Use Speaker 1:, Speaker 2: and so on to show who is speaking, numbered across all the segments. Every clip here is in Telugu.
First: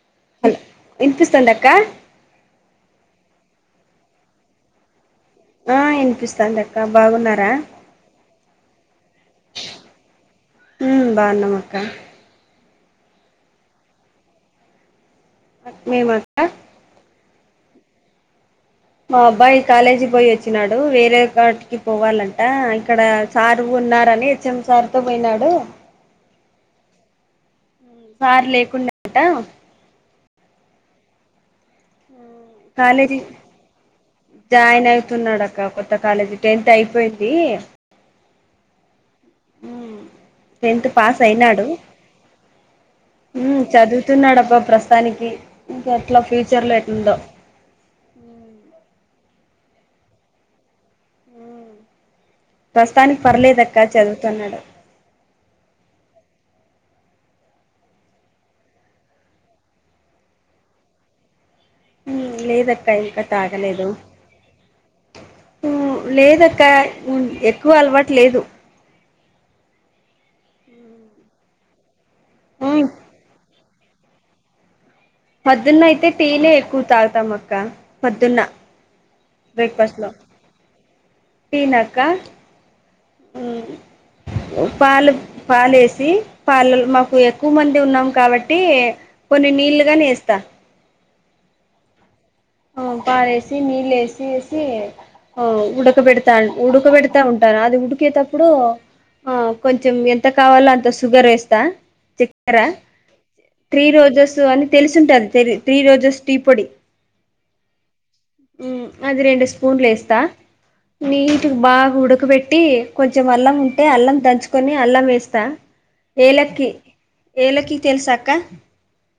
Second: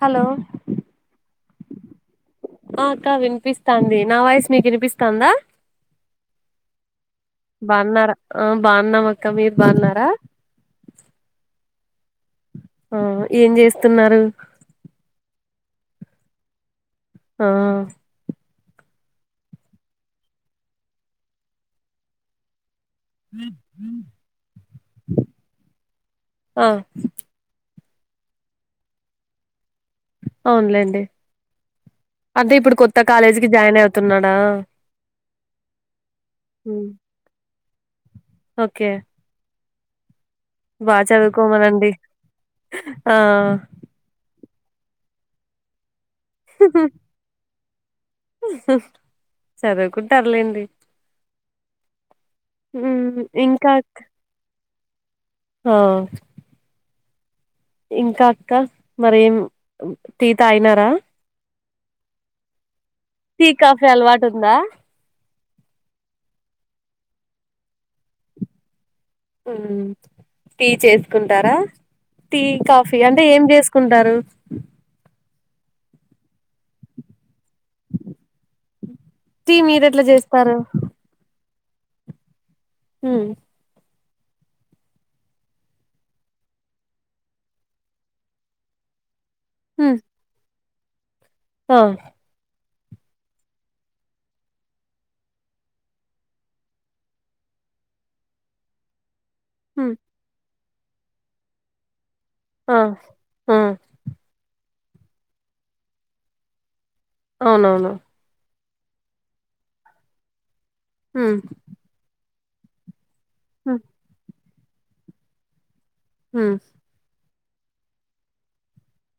Speaker 1: హలో
Speaker 2: వినిపిస్తాంద అక్క
Speaker 1: అ ఆక్క వినిపిస్తాంది నా వాయిసు మీక్ వినిపిస్తందా
Speaker 2: ఆ వినిపిస్తాంది అక్క బాగున్నారా
Speaker 1: బాగున్నారా ఆ బాగున్నామక్క మీర్ బాగున్నారా
Speaker 2: ఉమ్ బాగున్నమ్మక్క
Speaker 1: ఆ ఏం జెస్తున్నారు
Speaker 2: మేమ
Speaker 1: ఆ
Speaker 2: మా అబ్బాయి కాలేజీ పోయి వచ్చినాడు వేరే కాటికి పోవాలం అ ఇక్కడ సార్ ఉన్నారని హెచ్ఎం సార్ తో పోయినాడు
Speaker 1: ఆ
Speaker 2: సార్ లేకుండే అట
Speaker 1: అవునులేండి అదే ఇప్పుడు కొత్త
Speaker 2: కాలేజీ
Speaker 1: కాలేజీకి జాయిన్ అయి
Speaker 2: జాయిన్ అయితున్నాడక్క కొత్త కాలేజీ టెన్త్ అయిపోయింది
Speaker 1: ఓకే
Speaker 2: ఉమ్ టెన్త్
Speaker 1: బాగా
Speaker 2: పాస్ అయినాడు
Speaker 1: చదువుకోమనండి ఆ
Speaker 2: ఉమ్ చదువు తున్నాడబ్బా ప్రస్తతానికి ఇంకెట్లా ఫ్యూచర్లో ఎట్లుందో
Speaker 1: చదువుకుంటారు లేండి
Speaker 2: ప్రస్తతానికి
Speaker 1: ఇంకా
Speaker 2: పర్లేదక్క చదువుతున్నాడు
Speaker 1: ఆ ఇంకా అక్క మరేం టీ తాగినారా
Speaker 2: ఉమ్ లేదక్క ఇంకా
Speaker 1: టీ
Speaker 2: తాగలేదు
Speaker 1: కాఫీ అలవాటు ఉందా
Speaker 2: ఉ లేదక్క ఉన్ ఎక్కువ అలవాట్ లేదు
Speaker 1: ఉహు టీ చేసుకుంటారా టీ
Speaker 2: ఉమ్,
Speaker 1: కాఫీ అంటే ఏం చేసుకుంటారు
Speaker 2: పొద్దున్నయితే టీనే ఎక్కువ తాగుతాం అక్క పొద్దున్న బ్రేక్ఫాస్ట్ లో
Speaker 1: తరు
Speaker 2: టినాక్క
Speaker 1: హ్మ్
Speaker 2: ఉహు పాలు పాలేసి పాలలో మాకు ఎక్కువ మంది ఉన్నాం కాబట్టి కొన్ని నీళ్లుగానేస్తా
Speaker 1: అ
Speaker 2: పాలేసి నీళ్ళు ఎసి ఎసి ఆ ఉడకబెడతా ఉడకబెడతా ఉంటారు అది ఉడికేతప్పుడు ఆ
Speaker 1: హ్మ్
Speaker 2: కొంచెం ఎంత కావాలో అంత షుగర్ వేస్తా చెక్ ర
Speaker 1: ఆ ఆ
Speaker 2: త్రీ రోజెస్ అని తెలిసుంటాది తెరి త్రీ రోజెస్ టీ పొడి
Speaker 1: అవునవును
Speaker 2: మ్ అది రెండు స్పూన్లు ఎస్తా
Speaker 1: హ్మ్
Speaker 2: నీట్గ బాగా ఉడకపెట్టి కొంచెం అల్లం
Speaker 1: హ్మ్
Speaker 2: ఉంటే అల్లం దంచుకొని అల్లం వేస్తా
Speaker 1: హ్మ్
Speaker 2: ఏలక్కి ఏలకి తెలుసాక్క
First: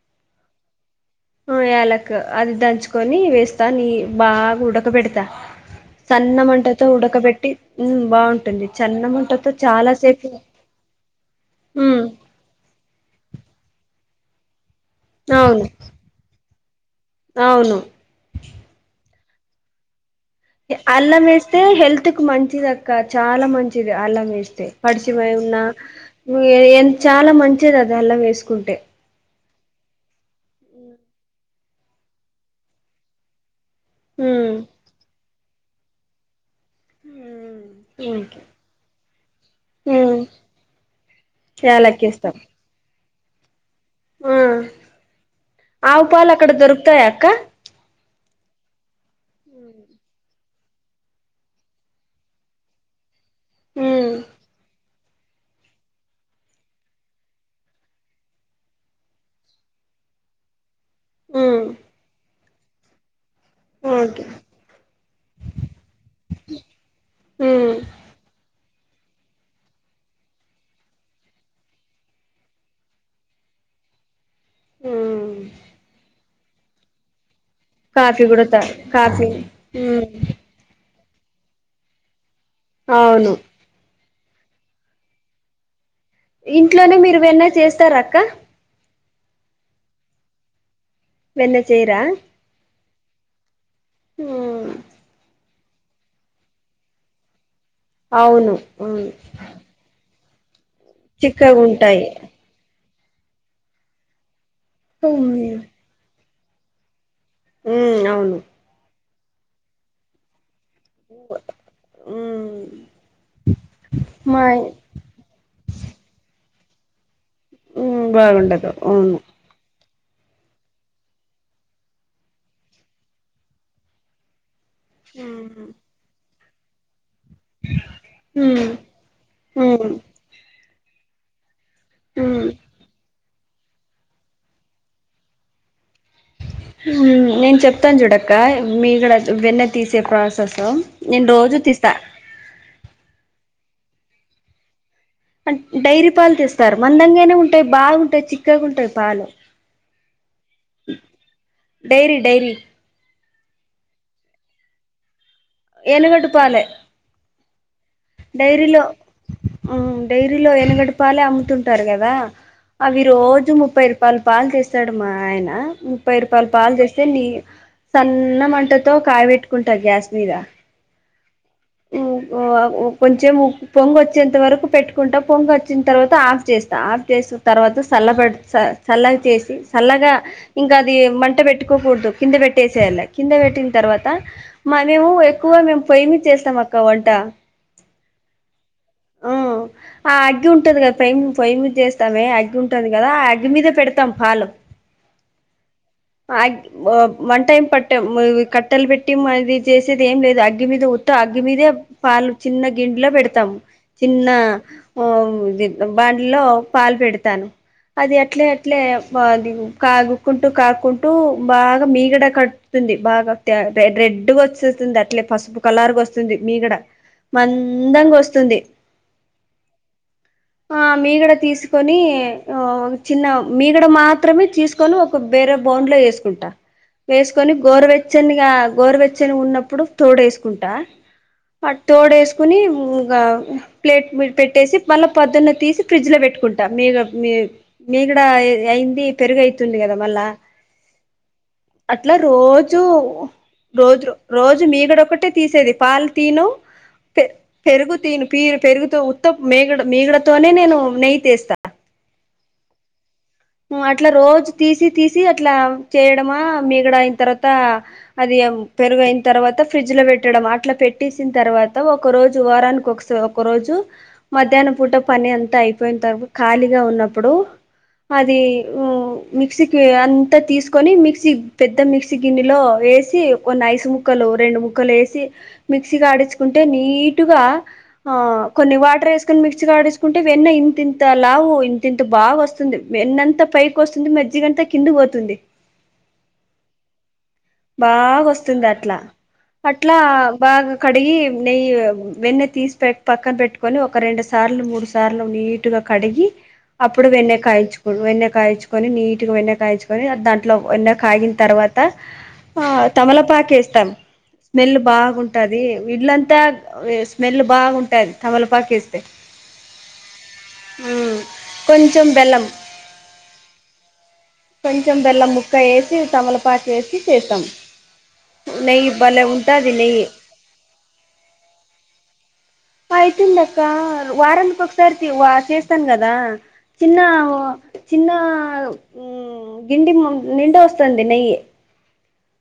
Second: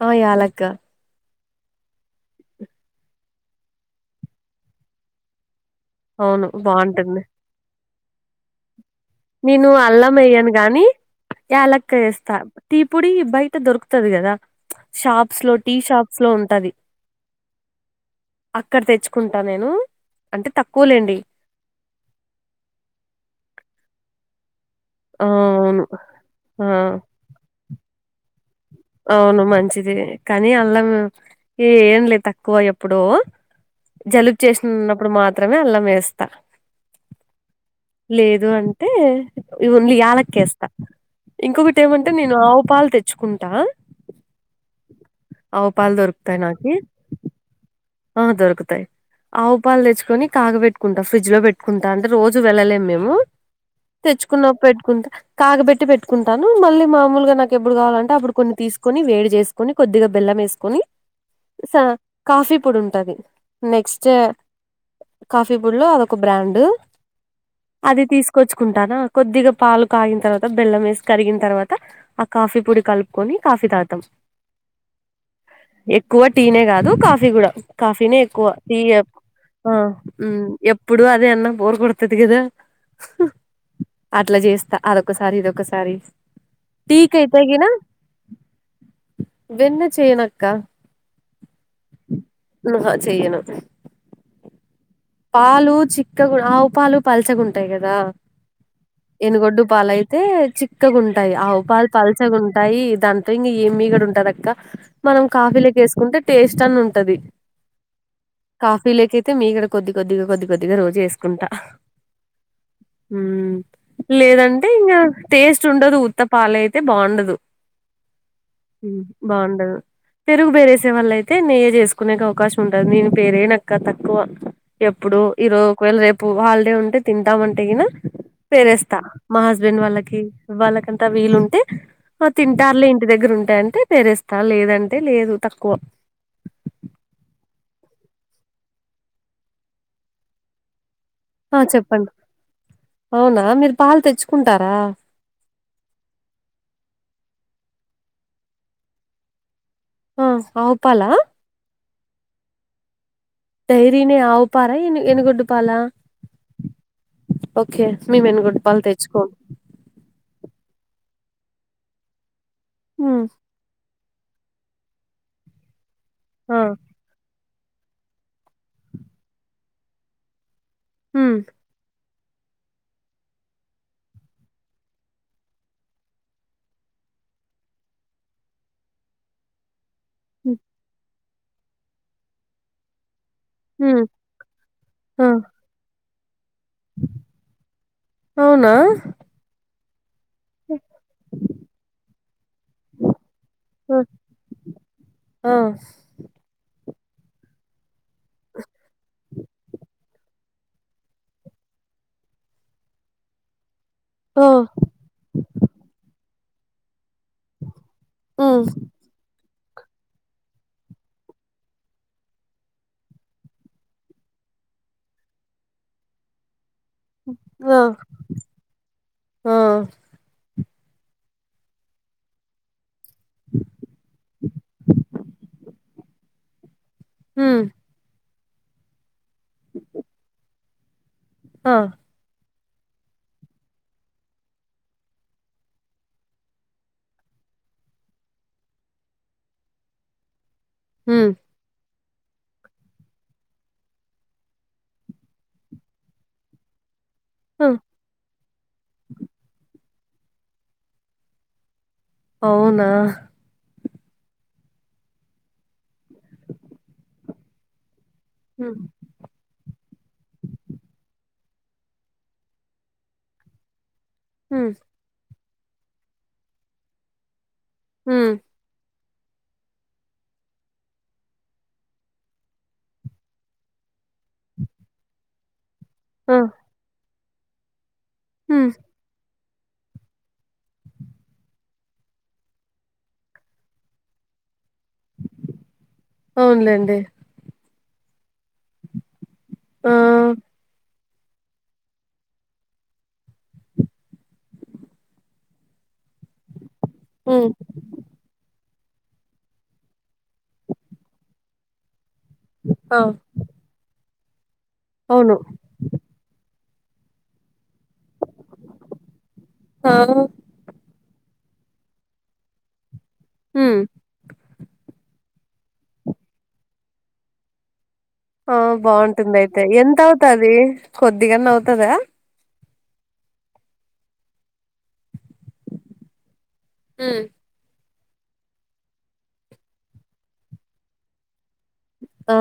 Speaker 1: ఆ ఏలక్క
Speaker 2: ఆ యాలక్ అది దంచుకొని వేస్తా నీ బాగా ఉడకబెడతా
Speaker 1: అవును
Speaker 2: సన్నమంటతో
Speaker 1: బాగుంటుంది
Speaker 2: ఉడకబెట్టి ఉమ్ బావుంటుంది చన్నమ
Speaker 1: నేను అల్లం వెయ్యాను గాని ఏలక్
Speaker 2: మ్
Speaker 1: ఎస్తా టీ పొడి బయట దొరుకుతది కదా షాప్స్లో
Speaker 2: అవును
Speaker 1: టీ షాప్స్లో ఉంటది
Speaker 2: అవును
Speaker 1: అక్కడ తెచ్చుకుంటా నేను అంటే తక్కువలేండి
Speaker 2: అల్లం వేస్తే హెల్త్కు మంచిదక్క చాలా మంచిది అల్లం వేస్తే
Speaker 1: ఆ
Speaker 2: పడిచేమే ఉన్నా
Speaker 1: అవును ఆ
Speaker 2: చాలా మంచిది అది అల్లం వేసుకుంటే
Speaker 1: అవును మంచిది కానీ అల్లం ఎయ్యనులే తక్కువ ఎప్పుడో జలుబు
Speaker 2: ఉమ్
Speaker 1: చేసినున్నప్పుడు మాత్రమే అల్లం వేస్తా
Speaker 2: హ్మ్
Speaker 1: లేదు అంటే ఓన్లీ
Speaker 2: ఉమ్
Speaker 1: యాలక్కేస్తా ఇంకొకటి
Speaker 2: యాలకి
Speaker 1: ఏమంటే నేను ఆవు పాలు తెచ్చుకుంటా
Speaker 2: ఉమ్ ఆవు పాలు అక్కడ దొరుకుతాయ అక్క
Speaker 1: ఆ దొరుకుతాయి ఆవు పాలు తెచ్చుకొని కాగబెట్టుకుంటా ఫ్రిడ్జ్ లో పెట్టుకుంటా అంటే రోజు వెళ్ళలేము మేము
Speaker 2: ఉమ్
Speaker 1: తెచ్చుకున్న పెట్టుకుంటా కాగబెట్టి పెట్టుకుంటాను మళ్ళీ మామూలుగా నాకు ఎప్పుడు కావాలంటే అప్పుడు కొన్ని తీసుకొని వేడి జేసి కని కొద్దిగా బెల్లం వేసుకొని
Speaker 2: ఉమ్
Speaker 1: స కాఫీ పొడి ఉంటది నెక్స్ట్
Speaker 2: ఓకే
Speaker 1: కాఫీ పొడ్లో అదొక బ్రాండు
Speaker 2: ఉమ్
Speaker 1: అది తీసుకొచ్చుకుంటానా కొద్దిగా పాలు కాగిన తర్వాత బెల్లం వేసి కరిగిన్ తర్వాత ఆ కాఫీ పొడి కలుపుకొని కాఫీ తాగుతాం
Speaker 2: ఉమ్
Speaker 1: ఎక్కువ టీనే కాదు కాఫీ కూడా కాఫీనే
Speaker 2: కాఫీ కూడా
Speaker 1: ఎక్కువ
Speaker 2: తా
Speaker 1: టీ
Speaker 2: కాఫీ
Speaker 1: ఆ
Speaker 2: ఉమ్
Speaker 1: మ్ ఎప్పుడు అదే అన్నా బోర్ కొడతది కదా
Speaker 2: అవును
Speaker 1: అట్లా చేస్తా అదొకసారి ఇదొకసారి
Speaker 2: ఇంట్లోనే మీరు
Speaker 1: టీకైతే
Speaker 2: వెన్న
Speaker 1: గిన
Speaker 2: చేస్తార అక్క
Speaker 1: వెన్న చేయనక్క
Speaker 2: వెన్న చేయర
Speaker 1: నుహా చెయను ఆది
Speaker 2: ఉ
Speaker 1: పాలు చిక్క ఆవు పాలు పల్చగా ఉంటాయి కదా
Speaker 2: అవును అవును
Speaker 1: ఎనుగొడ్డు పాలుయి అయితే చిక్కగా ఉంటాయి
Speaker 2: చిక్కగా
Speaker 1: ఆవు పాలు
Speaker 2: ఉంటాయి
Speaker 1: పల్సగా ఉంటాయి దాంతో ఇంకా ఏమి మీగడ ఉంటది అక్క మనం
Speaker 2: అవును
Speaker 1: కాఫీలక వేసుకుంటే టేస్ట్ అని ఉంటది
Speaker 2: ఉమ్ అవును
Speaker 1: కాఫీ లేక అయితే మీడ కొద్ది కొద్దిగా కొద్ది కొద్దిగా రోజు వేసుకుంటా
Speaker 2: ఉమ్
Speaker 1: మ్
Speaker 2: మాయ్
Speaker 1: లేదంటే ఇంకా టేస్ట్ ఉండదు ఉత్తపాలు అయితే బాగుండదు
Speaker 2: మ్ బాగుండదు ఆవును
Speaker 1: అండా పెరుగు పేరేసేవాళ్ళయితే నెయ్యే చేసుకునేకు అవకాశం ఉండదు నేను పేరేనక్క తక్కువ ఎప్పుడు ఈరోజు
Speaker 2: ఉమ్
Speaker 1: ఒకవేళ రేపు హాలిడే ఉంటే తింటాం అంటే ఈన
Speaker 2: ఉమ్
Speaker 1: పేరేస్తా మా హస్బెండ్
Speaker 2: ఉమ్
Speaker 1: వాళ్ళకి వాళ్ళకంతా వీలుంటే
Speaker 2: ఉమ్
Speaker 1: తింటారులే ఇంటి దగ్గర ఉంటాయి అంటే పేరేస్త తను లేదంటే లేదు తక్కువ
Speaker 2: నేను చెప్తాను చూడక్క మీగడ వెన్నె తీసే ప్రాసెస్ నేను రోజు
Speaker 1: ఆ
Speaker 2: తీస్తా
Speaker 1: చెప్పండి అవునా మీరు పాలు తెచ్చుకుంటారా
Speaker 2: డైరీ పాలు తేస్తారు మందంగానే ఉంటాయి బాగుంటాయి చిక్కగా ఉంటాయి పాలు
Speaker 1: ఆ ఆవు పాలా
Speaker 2: డైరీ డైరీ
Speaker 1: డైరీనే ఆవుపార ఏనిగోడు
Speaker 2: ఏనుగోడు పాలే
Speaker 1: ఓకే మేము ఏనుగోడ పాలు
Speaker 2: డైరీలో
Speaker 1: తేజ్కోం
Speaker 2: డైరీలో ఎనగడు పాలే అమ్ముతుంటారు కదా అవి
Speaker 1: ఉమ్,
Speaker 2: రోజు ముప్పై రూపా ముప్పైరూపాలు పాలు చేస్తాడు మా ఆయన ముప్పై రూపాయలు
Speaker 1: ఆ
Speaker 2: పాలు చేస్తే నీ సన్న మంటతో కాయబెట్టుకుంట గ్యాస్ మీద
Speaker 1: మ్
Speaker 2: ఉ హు ఉ కొంచెం పొంగ వచ్చేంత వరకు పెట్టుకుంటా పొంగ వచ్చిన తర్వాత ఆఫ్ చేస్తా ఆఫ్ చేస్తా తర్వాత సల్ల బెట్టి సల్లగా చేసి చల్లగా
Speaker 1: ఉమ్,
Speaker 2: ఇంకా అది మంట పెట్టుకోకూడదు కింద పెట్టేసేయళ కింద పెట్ పెట్టిన
Speaker 1: ఉమ్,
Speaker 2: తర్వాత మరి ఉ మేము
Speaker 1: ఆ,
Speaker 2: ఎక్కువ మేము పొయ్యిమీద చేస్తాం అక్క వంట
Speaker 1: అవునా
Speaker 2: మ్ ఆ అగ్గి ఉంటుంది కదా ప్య పొయి చేస్తామే అగ్గి ఉంటది కదా ఆ అగ్గి మీద పెడతాం పాలు
Speaker 1: ఆ
Speaker 2: వన్ టైమ్ పట్టం కట్టలు పెట్టి మాది చేసేది ఏం లేదు అగ్గి మీద అగ్గి మీదే పాలు చిన్న గిడ్లే పెడతాము చిన్న ఓ మ్ బండిలో పాలు పెడుతు తాను అది అట్లే
Speaker 1: ఉమ్,
Speaker 2: అట్లే ఆది కాగు కుంటూ కాక్కుంటూ బాగా మీగడ కట్తుంది బాగా రెడ్గా వచ్చేస్తుంది అట్లే పసుపు కలరూ గా వస్తుంది మీగడ,
Speaker 1: ఉమ్,
Speaker 2: మందంగా వస్తుంది. ఆ మీగడ తీసుకొని ఆ చిన్న మీగడ మాత్రమే, తీసుకొని ఒక వేరే బౌల్ లో వేసుకుంటా. వేసుకొని
Speaker 1: ఉమ్,
Speaker 2: గోరవెచ్చనిగా గోరవెచ్చని ఉన్నప్పుడు తోడు వేసుకుంటా
Speaker 1: ఆ
Speaker 2: పోడేసుకోని ఇంగా ప్లేట్ పెట్టేసి మళ్ళా పొద్దున్న తీసి ఫ్రిడ్జ్ లో పెట్టుకుంటాం మీద మీ మీగడ అయింది పెరుగయితుంది కదా మళ్ళా
Speaker 1: ఉ
Speaker 2: అట్లా రోజూ రోజు రోజు మీగడ ఒకటే తీసేది పాలు తియను పెరుగు తియను పీ పెరుగుత ఉత్త మీగడ మీగడతోనే నేను నెయ్యి తీస్తా
Speaker 1: అవునా
Speaker 2: అట్లా రోజు తీసి తీసి అట్లా చేయడమా మీగడ అయిన తర్వాత అది పెరుగైన తర్వాత ఫ్రిడ్జ్ లో పెట్టడం అట్లా పెట్టేసిన తర్వాత ఒక రోజు వారానికి ఒకస ఒకరోజు మధ్యాహ్నం పూట పని అంతా అయిపోయిన తర్వా ఖాళీగా ఉన్నప్పుడు అది ఉ మిక్సీకి అంతా తీసుకొని మిక్సీ పెద్ద మిక్సీ గిన్నెలో వేసి కొన్ని ఐసు ముక్కలు రెండు ముక్కలు వేసి మిక్సీకి ఆడించుకుంటే నీటుగా ఆ కొన్ని వాటర్ వేసు కన్ మిక్స్ గా ఆడిసుకుంటే వెన్న ఇంత లావు ఇంతింత లావు ఇంతింత బాగా వస్తుంది వెన్నంత పైకి వస్తుంది మజ్జిగంతా కిందికి పోతుంది
Speaker 1: అవునులేండి
Speaker 2: బాగా వస్తుంది అట్లా
Speaker 1: ఆ
Speaker 2: అట్లా బాగా క డిగి నెయ్యి వెన్న తీసి పెట్ పక్కన పెట్టుకొని ఒక రెండు సార్లు మూడు సార్లు నీ టుగ కడిగి అప్పుడు వెన్నె
Speaker 1: ఉమ్,
Speaker 2: కాయించు వెన్న కాయిచుకొని నీటుగా వెన్న కాయిచుకొని దాంట్లో వెన్న కాగిన తర్వాత ఆ తమలపాకు ఏస్తాం మెల్
Speaker 1: అవును
Speaker 2: బాగుంటది ఇల్లంతా వే స్మెల్ బాగుంటది తమలపాకు ఏస్తే
Speaker 1: ఆ
Speaker 2: ఉ కొంచెం బెల్లం
Speaker 1: ఉ
Speaker 2: కొంచెం బెల్లం ముక్క వేసి తమలపాకు వేసి చేస్తాం
Speaker 1: ఆ
Speaker 2: నెయ్యి భలే
Speaker 1: బాగుంటుంది అయితే
Speaker 2: ఉంటుంది
Speaker 1: ఎంత
Speaker 2: నెయ్యి
Speaker 1: అవుతది కొద్దిగన్నా అవుతదా
Speaker 2: అయితుంది అక్క వారానికి ఒకసారి వా చేస్తాను గదా చిన్న అవు చిన్న గిండి నిండ వస్తుంది నెయ్యి
Speaker 1: ఆ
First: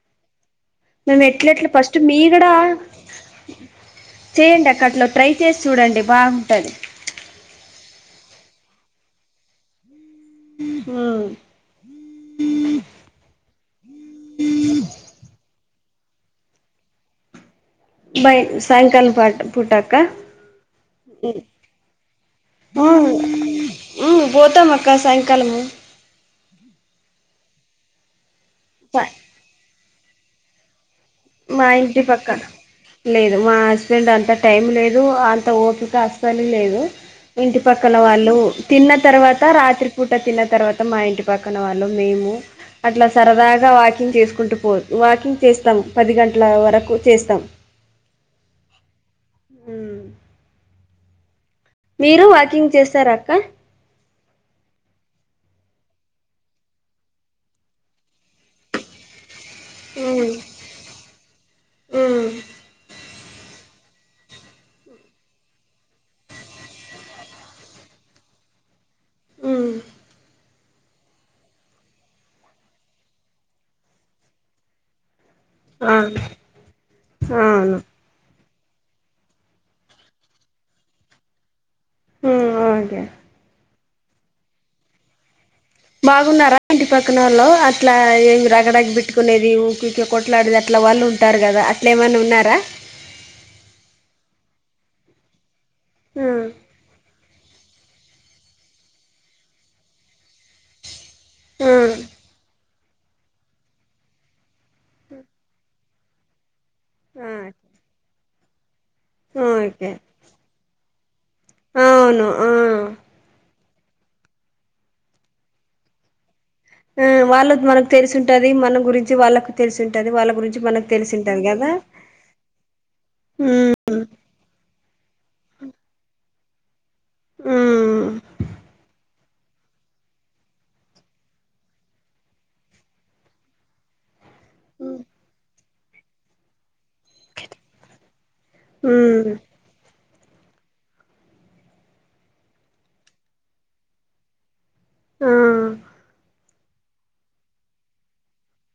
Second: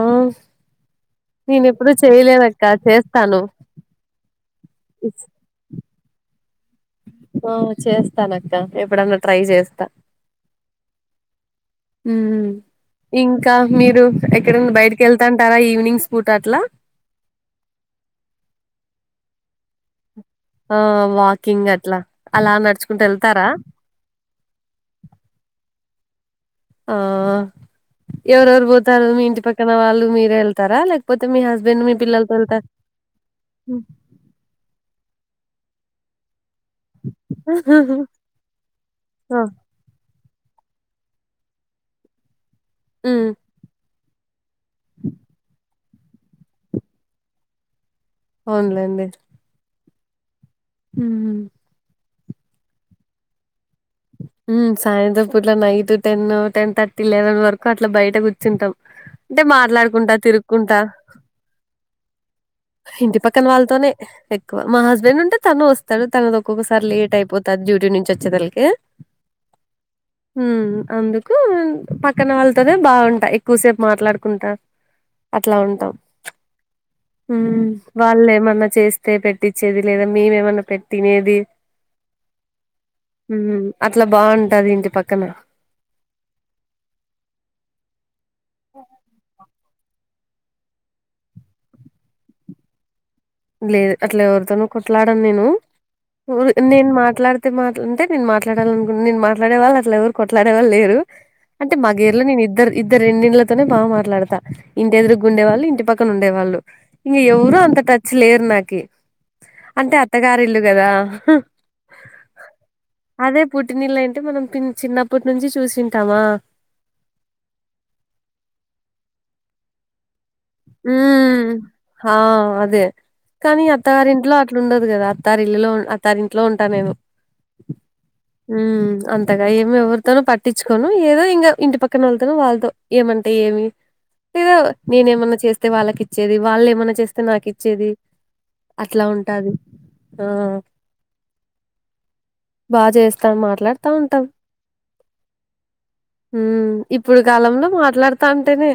Speaker 2: మేము ఎట్ల
Speaker 1: నేను
Speaker 2: ఎట్ల
Speaker 1: ఎప్పుడు
Speaker 2: ఫస్ట్ మీగడ
Speaker 1: చేయలేదక్క చేస్తాను
Speaker 2: చేయండి అక్క అట్ల
Speaker 1: ఇస్-
Speaker 2: ట్రై చేసి చూడండి బాగుంటది
Speaker 1: ఆ చేస్తానక్క ఎప్పుడన్నా ట్రై చేస్తా
Speaker 2: ఉహు
Speaker 1: మ్ ఇంకా మీరు ఎక్కడన్న బయటకి వెళ్తాంటారా ఈవినింగ్స్ పూట అట్లా
Speaker 2: బై సాయంకాలం పాట్ పూట అక్క
Speaker 1: ఆ వాకింగ్ అట్లా అలా నడుచుకుంటూ వెళ్తారా
Speaker 2: ఉ పోతాం అక్క సాయంకాలము
Speaker 1: ఆ ఎవరెవరు పోతారు మీ ఇంటి పక్కన వాళ్ళు మీరే వేళ్తారా లేక్
Speaker 2: మా ఇంటి పక్క లేదు మా హస్బెండ్ అంతా టైం లేదు అంత ఓపిక అసలు లేదు ఇంటి పక్కల వాళ్ళు తిన్న
Speaker 1: ఆ
Speaker 2: తర్వాత రాత్రి పూట తిన్న తర్వాత మా ఇంటి పక్కన వాళ్ళు మేము అట్లా
Speaker 1: ఉమ్
Speaker 2: సరదాగా అ వాకింగ్ చేసుకుంటూ పో వాకింగ్ చేస్తాం పది గంటల వరకు చేస్తాం
Speaker 1: అవున్లండి హమ్
Speaker 2: మీరు వాకింగ్ చేస్తార అక్క
Speaker 1: సాయంత్రం పుట్ల night ten ten thirty eleven వరకు అట్లా బయట కూర్చుంటాం అంటే మాట్లాడుకుంటా తిరుక్కుంటా
Speaker 2: ఉ
Speaker 1: ఇంటి పక్కన వాళ్ళతోనే ఎక్కువ మా హస్బెండ్ ఉంటే తను వస్తాడు తనది ఒక్కొక్కసారి లేట్ అయిపోతాంది డ్యూటీ నుంచి వచ్చేదలకి
Speaker 2: ఉమ్
Speaker 1: హూ అందుకు పక్కన వాళ్ళతోనే బాగుంటాయి ఎక్కువసేపు మాట్లాడుకుంటా అట్లా ఉంటాం
Speaker 2: ఆ
Speaker 1: ఉమ్
Speaker 2: అవును
Speaker 1: వాళ్ళు ఏమన్నా చేస్తే పెట్టించేది లేదా మేము ఏమన్నా పెట్టి తినేది
Speaker 2: ఉ ఓకే
Speaker 1: హమ్ అట్లా బాగుంటాది ఇంటి పక్కన
Speaker 2: బాగున్నారా ఇంటి పక్కన వాళ్లో అట్లా ఏమి రగడగ పెట్టుకునేది ఊ కొట్లాడిది అట్లా వాళ్ళు ఉంటారు కదా అట్ల ఏమైన్నా ఉన్నారా
Speaker 1: లేదు అట్లా ఎవరితోనూ కొట్లాడాను నేను
Speaker 2: ఆ
Speaker 1: నేన్ మాట్లాడిత అ మాట్లా టె మాట్లాడాలనినుకుంట నే మాట్లాడే వాళ్ళ అలా ఎవరు కొట్లాడేళ్ళు లేరు
Speaker 2: ఆ
Speaker 1: అంటే మా గేరులో నేను ఇద్దరు ఇద్దరు రెండిళ్లతోనే బాగా మాట్లాడతా ఇంటి ఎదురు గుండేవాళ్ళు ఇంటి పక్క పక్క ఉండే వాళ్ళు ఇంక ఎవరు అంత టచ్ లేరు నాకి
Speaker 2: ఆ ఓకే
Speaker 1: అంటే అత్తగారు ఇల్లు కదా
Speaker 2: అవును ఆ
Speaker 1: అదే పుట్టినిల్లు అంటే మనం చిన్నప్పటి నుంచి చూసింటామా
Speaker 2: ఆ వాళ్ళ మనకు తెలిసి ఉంటాది మన గురించి వాళ్ళకు తెలిసి ఉంటాది వాళ్ళ గురించి మనకు తెలిసుంటది
Speaker 1: ఉమ్
Speaker 2: కదా
Speaker 1: ఆ అదే కానీ
Speaker 2: ఉమ్
Speaker 1: అత్తగారింట్లో అ ఇట్లు ఉండదు కదా అత్త ఇల్లులో అత్తారెంట్లో ఉంటా నేను
Speaker 2: ఉమ్
Speaker 1: ఉ అంతగా ఏం ఎవరితోనో పట్టించుకోను ఏదో ఇంకా ఇంటి పక్కన వాళ్లతోనో వాళ్ళతో ఏమంటే ఏమి లేదో నేనే ఏమన్నా చేస్తే వాళ్ళకి ఇచ్చేది వాళ్ళు ఏమైన్నా చేస్తే నాకి ఇచ్చేది అట్లా
Speaker 2: ఉమ్
Speaker 1: ఉంటాది ఆ బా చేస్తాం మాట్లాడతా ఉంటాం
Speaker 2: ఆ
Speaker 1: హమ్ ఇప్పుడు కాలంలో మాట్లాడుతా ఉంటేనే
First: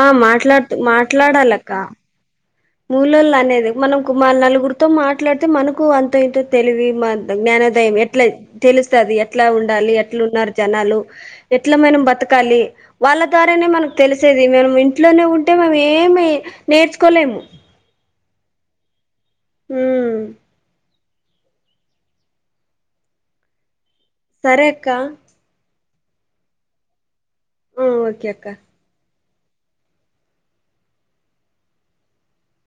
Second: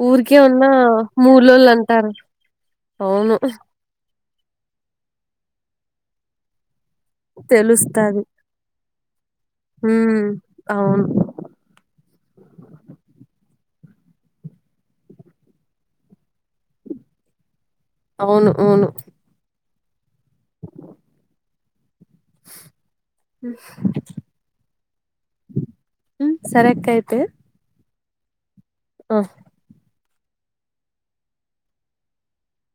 Speaker 2: ఆ మాట్లాడ్త
Speaker 1: మూలోళ్ళు
Speaker 2: మాట్లాడాలక్క
Speaker 1: అంటారు
Speaker 2: మూలలు
Speaker 1: అవును
Speaker 2: అనేది మనం మ నలుగురితో మాట్లాడితే మనకు అంత ఇంతో తెలివి మా జ్ఞానోదయం
Speaker 1: తెలుస్తది
Speaker 2: ఎట్లా తెలుస్తది ఎట్లా ఉండాలి
Speaker 1: ఉమ్
Speaker 2: ఎట్లా ఉన్నారు జనాలు
Speaker 1: అవును
Speaker 2: ఎట్ల మనం బతకాలి వాళ్ళ ద్వారానే మనకు తెలిసేది మేం ఇంట్లోనే ఉంటే మేము ఏమి నేర్చుకోలేము
Speaker 1: అవును అవును
Speaker 2: ఉమ్
Speaker 1: హ
Speaker 2: సరే అక్క
Speaker 1: వ్మ్ సరే అక్క అయితే
Speaker 2: వ్మ్ ఓకే అక్క
Speaker 1: ఆ